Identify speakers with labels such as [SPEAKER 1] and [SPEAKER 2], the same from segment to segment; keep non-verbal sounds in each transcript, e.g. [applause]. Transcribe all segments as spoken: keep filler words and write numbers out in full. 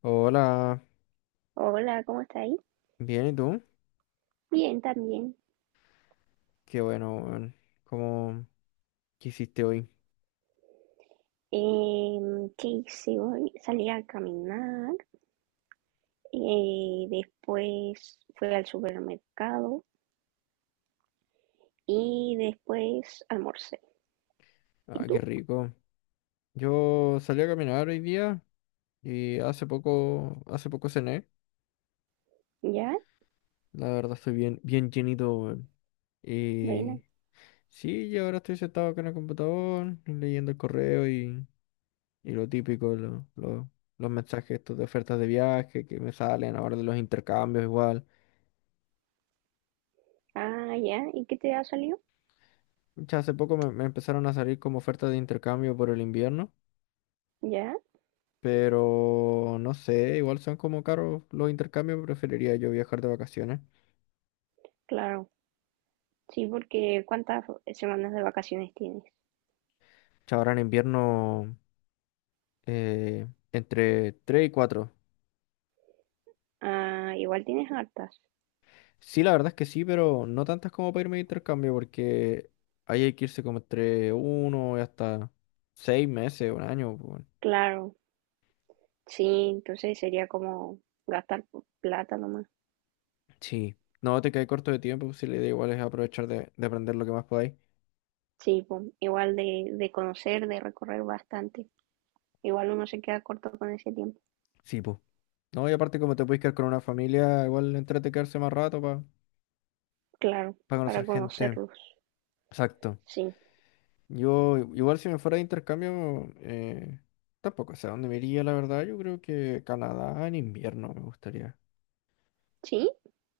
[SPEAKER 1] Hola,
[SPEAKER 2] Hola, ¿cómo estáis?
[SPEAKER 1] bien, ¿y tú?
[SPEAKER 2] Bien, también.
[SPEAKER 1] Qué bueno, weón. ¿Cómo ¿Qué hiciste hoy?
[SPEAKER 2] Em, ¿qué hice hoy? Salí a caminar, eh, después fui al supermercado y después almorcé. ¿Y
[SPEAKER 1] Ah, qué
[SPEAKER 2] tú?
[SPEAKER 1] rico. Yo salí a caminar hoy día y hace poco, hace poco cené.
[SPEAKER 2] ¿Ya?
[SPEAKER 1] La verdad estoy bien, bien llenito, weón.
[SPEAKER 2] Buena.
[SPEAKER 1] Y sí, y ahora estoy sentado acá en el computador, leyendo el correo y, y lo típico, lo- lo- los mensajes estos de ofertas de viaje que me salen ahora de los intercambios igual.
[SPEAKER 2] Ah, ya. ¿Y qué te ha salido?
[SPEAKER 1] Ya hace poco me, me empezaron a salir como ofertas de intercambio por el invierno.
[SPEAKER 2] ¿Ya?
[SPEAKER 1] Pero no sé, igual son como caros los intercambios, preferiría yo viajar de vacaciones.
[SPEAKER 2] Claro. Sí, porque ¿cuántas semanas de vacaciones tienes?
[SPEAKER 1] Ahora en invierno eh, entre tres y cuatro.
[SPEAKER 2] Ah, igual tienes hartas.
[SPEAKER 1] Sí, la verdad es que sí, pero no tantas como para irme de intercambio, porque ahí hay que irse como entre uno y hasta seis meses, un año, pues, bueno.
[SPEAKER 2] Claro. Sí, entonces sería como gastar plata nomás.
[SPEAKER 1] Sí, no te quedas corto de tiempo, pues, si la idea igual es aprovechar de, de aprender lo que más podáis.
[SPEAKER 2] Sí, pues, igual de, de conocer, de recorrer bastante. Igual uno se queda corto con ese tiempo.
[SPEAKER 1] Sí, pues. No, y aparte como te puedes quedar con una familia, igual entrete quedarse más rato para
[SPEAKER 2] Claro,
[SPEAKER 1] conocer
[SPEAKER 2] para
[SPEAKER 1] gente.
[SPEAKER 2] conocerlos.
[SPEAKER 1] Exacto.
[SPEAKER 2] Sí.
[SPEAKER 1] Yo, igual si me fuera de intercambio, eh, tampoco sé a dónde me iría, la verdad. Yo creo que Canadá en invierno me gustaría.
[SPEAKER 2] ¿Sí?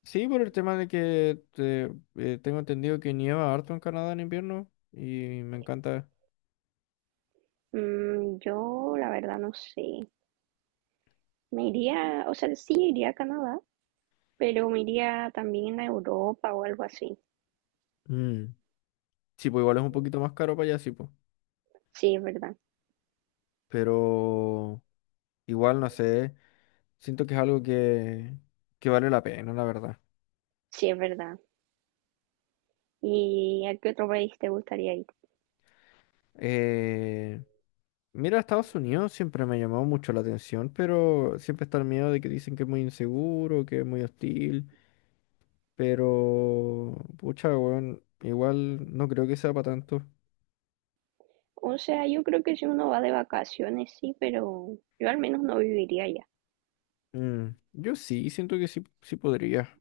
[SPEAKER 1] Sí, por el tema de que te- eh, tengo entendido que nieva harto en Canadá en invierno y me encanta.
[SPEAKER 2] Mm, yo la verdad no sé. Me iría, o sea, sí iría a Canadá, pero me iría también a Europa o algo así.
[SPEAKER 1] Mm. Sí, pues igual es un poquito más caro para allá, sí, pues.
[SPEAKER 2] Sí, es verdad.
[SPEAKER 1] Pero igual, no sé, siento que es algo que, que vale la pena, la verdad.
[SPEAKER 2] Sí, es verdad. ¿Y a qué otro país te gustaría ir?
[SPEAKER 1] Eh, Mira, Estados Unidos siempre me ha llamado mucho la atención, pero siempre está el miedo de que dicen que es muy inseguro, que es muy hostil, pero pucha, weón, igual no creo que sea para tanto.
[SPEAKER 2] O sea, yo creo que si uno va de vacaciones, sí, pero yo al menos no viviría allá.
[SPEAKER 1] Mm, yo sí, siento que sí, sí podría.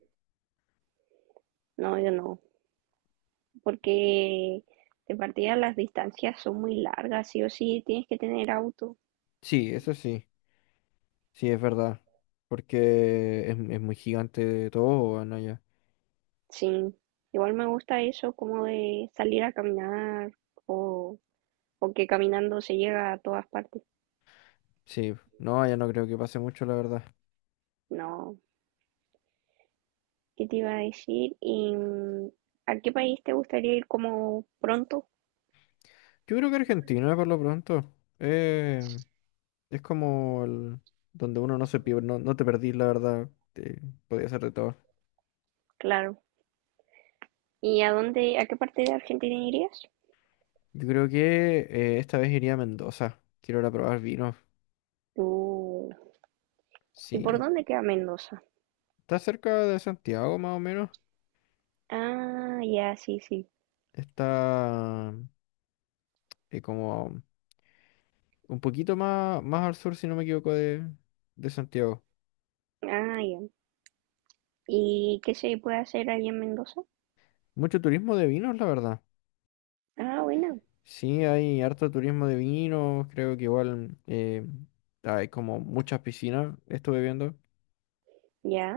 [SPEAKER 2] No, yo no. Porque de partida las distancias son muy largas, sí o sí, tienes que tener auto.
[SPEAKER 1] Sí, eso sí, sí es verdad, porque es, es muy gigante todo, weón, allá.
[SPEAKER 2] Sí, igual me gusta eso como de salir a caminar o, o que caminando se llega a todas partes.
[SPEAKER 1] Sí, no, allá no creo que pase mucho, la verdad.
[SPEAKER 2] No, ¿qué te iba a decir? ¿Y mm, a qué país te gustaría ir como pronto?
[SPEAKER 1] Yo creo que Argentina, por lo pronto. Eh, Es como el- donde uno no se pierde, no, no te perdí, la verdad. Te, podía ser de todo.
[SPEAKER 2] Claro. ¿Y a dónde, a qué parte de Argentina irías?
[SPEAKER 1] Yo creo que eh, esta vez iría a Mendoza. Quiero ir a probar vinos.
[SPEAKER 2] Uh, ¿y por
[SPEAKER 1] Sí.
[SPEAKER 2] dónde queda Mendoza?
[SPEAKER 1] Está cerca de Santiago, más o menos.
[SPEAKER 2] Ah, ya, sí, sí.
[SPEAKER 1] Está eh, como un poquito más, más al sur, si no me equivoco, de, de Santiago.
[SPEAKER 2] Ah, ya. ¿Y qué se puede hacer ahí en Mendoza?
[SPEAKER 1] Mucho turismo de vinos, la verdad.
[SPEAKER 2] Ah, bueno,
[SPEAKER 1] Sí, hay harto turismo de vinos. Creo que igual eh, hay como muchas piscinas, estuve viendo.
[SPEAKER 2] ya.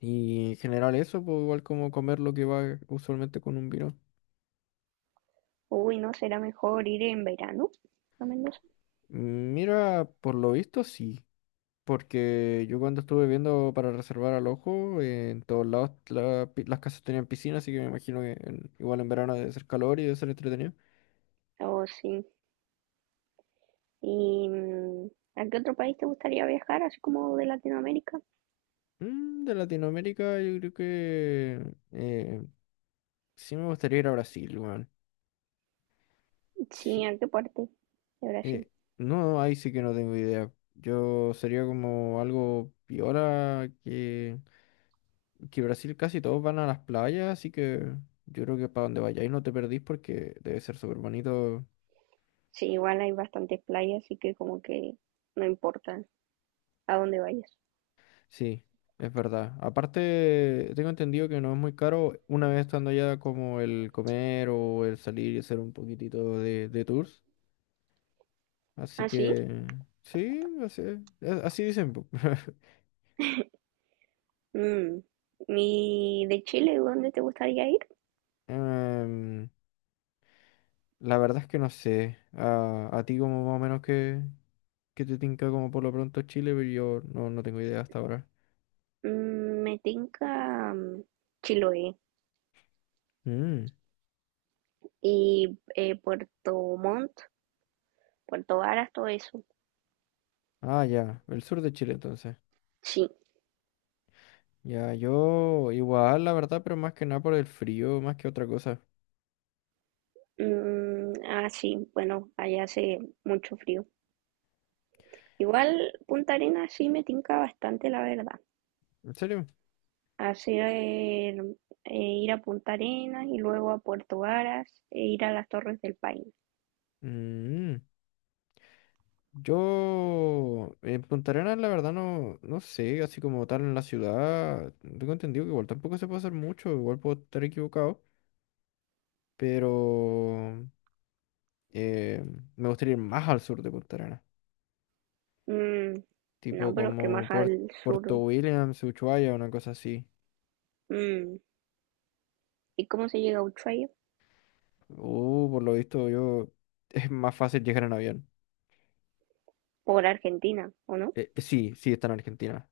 [SPEAKER 1] Y en general eso, pues igual como comer lo que va usualmente con un vino.
[SPEAKER 2] Uy, ¿no será mejor ir en verano a Mendoza?
[SPEAKER 1] Mira, por lo visto sí, porque yo cuando estuve viendo para reservar al ojo, eh, en todos lados la pi- las casas tenían piscina, así que me imagino que en- igual en verano debe ser calor y debe ser entretenido.
[SPEAKER 2] Oh, sí. ¿Y mm, a qué otro país te gustaría viajar, así como de Latinoamérica?
[SPEAKER 1] Mm, de Latinoamérica yo creo que eh, sí me gustaría ir a Brasil, weón.
[SPEAKER 2] Sí,
[SPEAKER 1] Sí,
[SPEAKER 2] ¿a qué parte de Brasil?
[SPEAKER 1] eh, no, ahí sí que no tengo idea. Yo sería como algo piola que... Que Brasil casi todos van a las playas, así que yo creo que para donde vayáis no te perdís porque debe ser súper bonito.
[SPEAKER 2] Sí, igual hay bastantes playas, así que como que no importa a dónde vayas.
[SPEAKER 1] Sí, es verdad. Aparte, tengo entendido que no es muy caro una vez estando allá como el comer o el salir y hacer un poquitito de, de tours. Así
[SPEAKER 2] ¿Ah, sí?
[SPEAKER 1] que sí, así, a- así dicen, po. [laughs]
[SPEAKER 2] Mm, ¿y de Chile, dónde te gustaría ir?
[SPEAKER 1] Em, la verdad es que no sé. A, a ti como más o menos que, que, te tinca como por lo pronto Chile, pero yo no, no tengo idea hasta ahora.
[SPEAKER 2] Mm, me tinca mm, Chiloé
[SPEAKER 1] Mm.
[SPEAKER 2] y eh, Puerto Montt, Puerto Varas, todo eso.
[SPEAKER 1] Ah, ya, el sur de Chile entonces.
[SPEAKER 2] Sí.
[SPEAKER 1] Ya, yo igual, la verdad, pero más que nada por el frío, más que otra cosa.
[SPEAKER 2] Mm, ah, sí, bueno, allá hace mucho frío. Igual Punta Arenas sí me tinca bastante, la verdad.
[SPEAKER 1] ¿En serio?
[SPEAKER 2] Hacer eh, ir a Punta Arenas y luego a Puerto Varas e ir a las Torres del Paine.
[SPEAKER 1] Mm, yo en Punta Arenas, la verdad, no, no sé, así como tal en la ciudad, tengo entendido que igual tampoco se puede hacer mucho, igual puedo estar equivocado, pero eh, me gustaría ir más al sur de Punta Arenas,
[SPEAKER 2] Mm,
[SPEAKER 1] tipo
[SPEAKER 2] no, pero es que
[SPEAKER 1] como
[SPEAKER 2] más
[SPEAKER 1] Puer-
[SPEAKER 2] al
[SPEAKER 1] Puerto
[SPEAKER 2] sur.
[SPEAKER 1] Williams, Ushuaia, una cosa así.
[SPEAKER 2] Mm, ¿y cómo se llega a Ushuaia?
[SPEAKER 1] Uh, por lo visto yo [laughs] es más fácil llegar en avión.
[SPEAKER 2] Por Argentina, ¿o no?
[SPEAKER 1] Eh, eh, sí, sí, está en Argentina.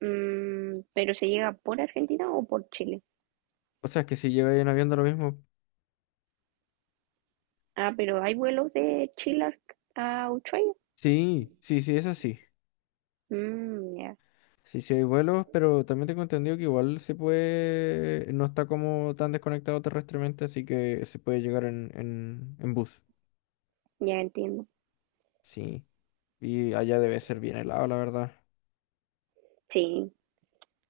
[SPEAKER 2] Mm, pero se llega por Argentina o por Chile.
[SPEAKER 1] O sea, es que si llega en avión da lo mismo.
[SPEAKER 2] Ah, pero hay vuelos de Chile a a Ushuaia.
[SPEAKER 1] Sí, sí, sí, es así.
[SPEAKER 2] Mm, ya,
[SPEAKER 1] Sí, sí hay vuelos, pero también tengo entendido que igual se puede, no está como tan desconectado terrestremente, así que se puede llegar en, en, en bus.
[SPEAKER 2] ya entiendo.
[SPEAKER 1] Sí. Y allá debe ser bien helado, la verdad.
[SPEAKER 2] Sí,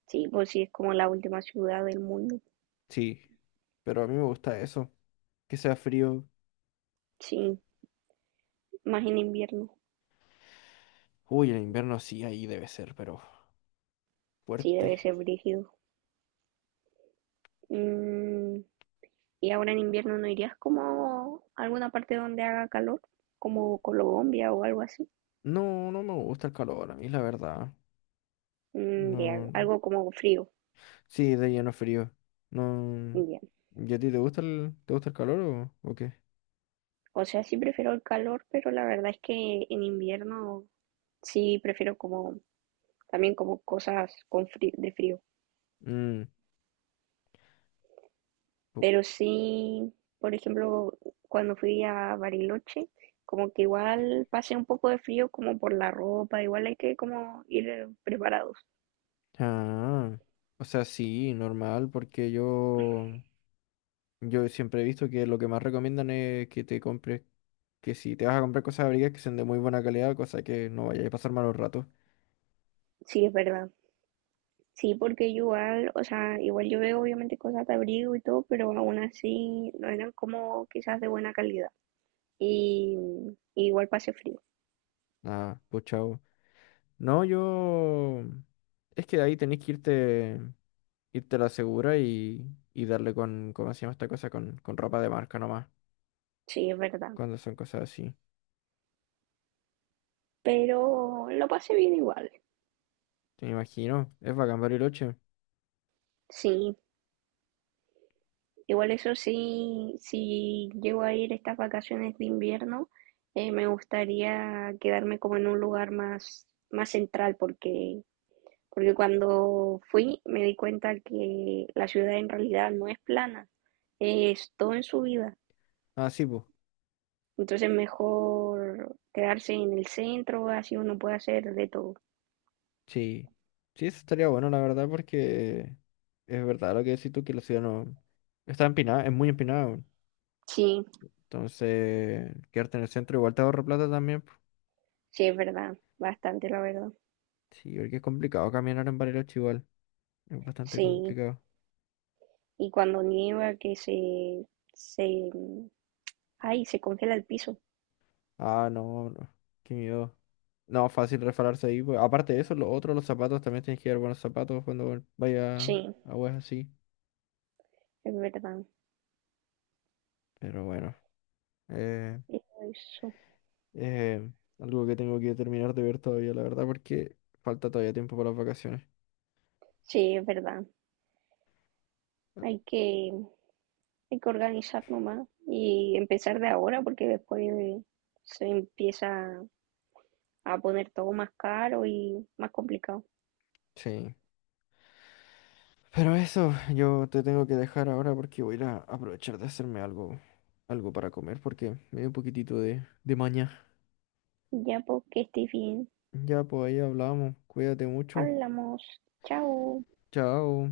[SPEAKER 2] sí, pues sí, es como la última ciudad del mundo.
[SPEAKER 1] Sí. Pero a mí me gusta eso. Que sea frío.
[SPEAKER 2] Sí, más en invierno.
[SPEAKER 1] Uy, en invierno sí, ahí debe ser, pero
[SPEAKER 2] Sí,
[SPEAKER 1] fuerte.
[SPEAKER 2] debe ser brígido. Mm, y ahora en invierno no irías como a alguna parte donde haga calor, como Colombia o algo así.
[SPEAKER 1] No, no me gusta el calor, a mí la verdad.
[SPEAKER 2] Mm, ya,
[SPEAKER 1] No.
[SPEAKER 2] algo como frío.
[SPEAKER 1] Sí, de lleno frío. No.
[SPEAKER 2] Ya.
[SPEAKER 1] ¿Y a ti te gusta el, te gusta el calor o, o qué?
[SPEAKER 2] O sea, sí prefiero el calor, pero la verdad es que en invierno sí prefiero como también como cosas con frí- de frío.
[SPEAKER 1] Mm, pu-
[SPEAKER 2] Pero sí, por ejemplo, cuando fui a Bariloche, como que igual pasé un poco de frío como por la ropa, igual hay que como ir eh, preparados.
[SPEAKER 1] Ah, o sea, sí, normal, porque yo, yo siempre he visto que lo que más recomiendan es que te compres, que si te vas a comprar cosas abrigadas que sean de muy buena calidad, cosa que no vayas a pasar malos ratos.
[SPEAKER 2] Sí, es verdad. Sí, porque igual, o sea, igual yo veo obviamente cosas de abrigo y todo, pero aún así no eran como quizás de buena calidad. Y, y igual pasé frío,
[SPEAKER 1] Ah, pues chao. No, yo, es que ahí tenés que irte, irte a la segura y, y darle con, ¿cómo se llama esta cosa? Con, con ropa de marca nomás,
[SPEAKER 2] sí, es verdad.
[SPEAKER 1] cuando son cosas así.
[SPEAKER 2] Pero lo pasé bien igual,
[SPEAKER 1] Me imagino, es bacán Bariloche.
[SPEAKER 2] sí. Igual eso sí, si llego a ir estas vacaciones de invierno, eh, me gustaría quedarme como en un lugar más, más central, porque, porque cuando fui me di cuenta que la ciudad en realidad no es plana, es todo en subida.
[SPEAKER 1] Ah, sí, pues.
[SPEAKER 2] Entonces mejor quedarse en el centro, así uno puede hacer de todo.
[SPEAKER 1] Sí. Sí, eso estaría bueno, la verdad, porque es verdad lo que decís tú, que la ciudad no está empinada, es muy empinada, weón.
[SPEAKER 2] Sí,
[SPEAKER 1] Entonces, quedarte en el centro igual te ahorra plata también, po.
[SPEAKER 2] sí, es verdad, bastante la verdad.
[SPEAKER 1] Sí, porque es complicado caminar en Bariloche igual. Es bastante
[SPEAKER 2] Sí,
[SPEAKER 1] complicado.
[SPEAKER 2] y cuando nieva que se, se, ay, se congela el piso.
[SPEAKER 1] Ah, no, no. Qué miedo. No, fácil refalarse ahí, pues. Aparte de eso, lo otro, los zapatos, también tienes que llevar buenos zapatos cuando vaya
[SPEAKER 2] Sí,
[SPEAKER 1] a weas así.
[SPEAKER 2] es verdad.
[SPEAKER 1] Pero bueno. Eh...
[SPEAKER 2] Eso,
[SPEAKER 1] Eh, algo que tengo que terminar de ver todavía, la verdad, porque falta todavía tiempo para las vacaciones.
[SPEAKER 2] sí, es verdad.
[SPEAKER 1] Ah,
[SPEAKER 2] Hay que, hay que organizar nomás y empezar de ahora porque después eh, se empieza a poner todo más caro y más complicado.
[SPEAKER 1] sí. Pero eso, yo te tengo que dejar ahora porque voy a ir a aprovechar de hacerme algo, algo para comer porque me dio un poquitito de, de maña.
[SPEAKER 2] Ya, porque estés bien.
[SPEAKER 1] Ya, pues ahí hablamos. Cuídate mucho.
[SPEAKER 2] Hablamos. Chao.
[SPEAKER 1] Chao.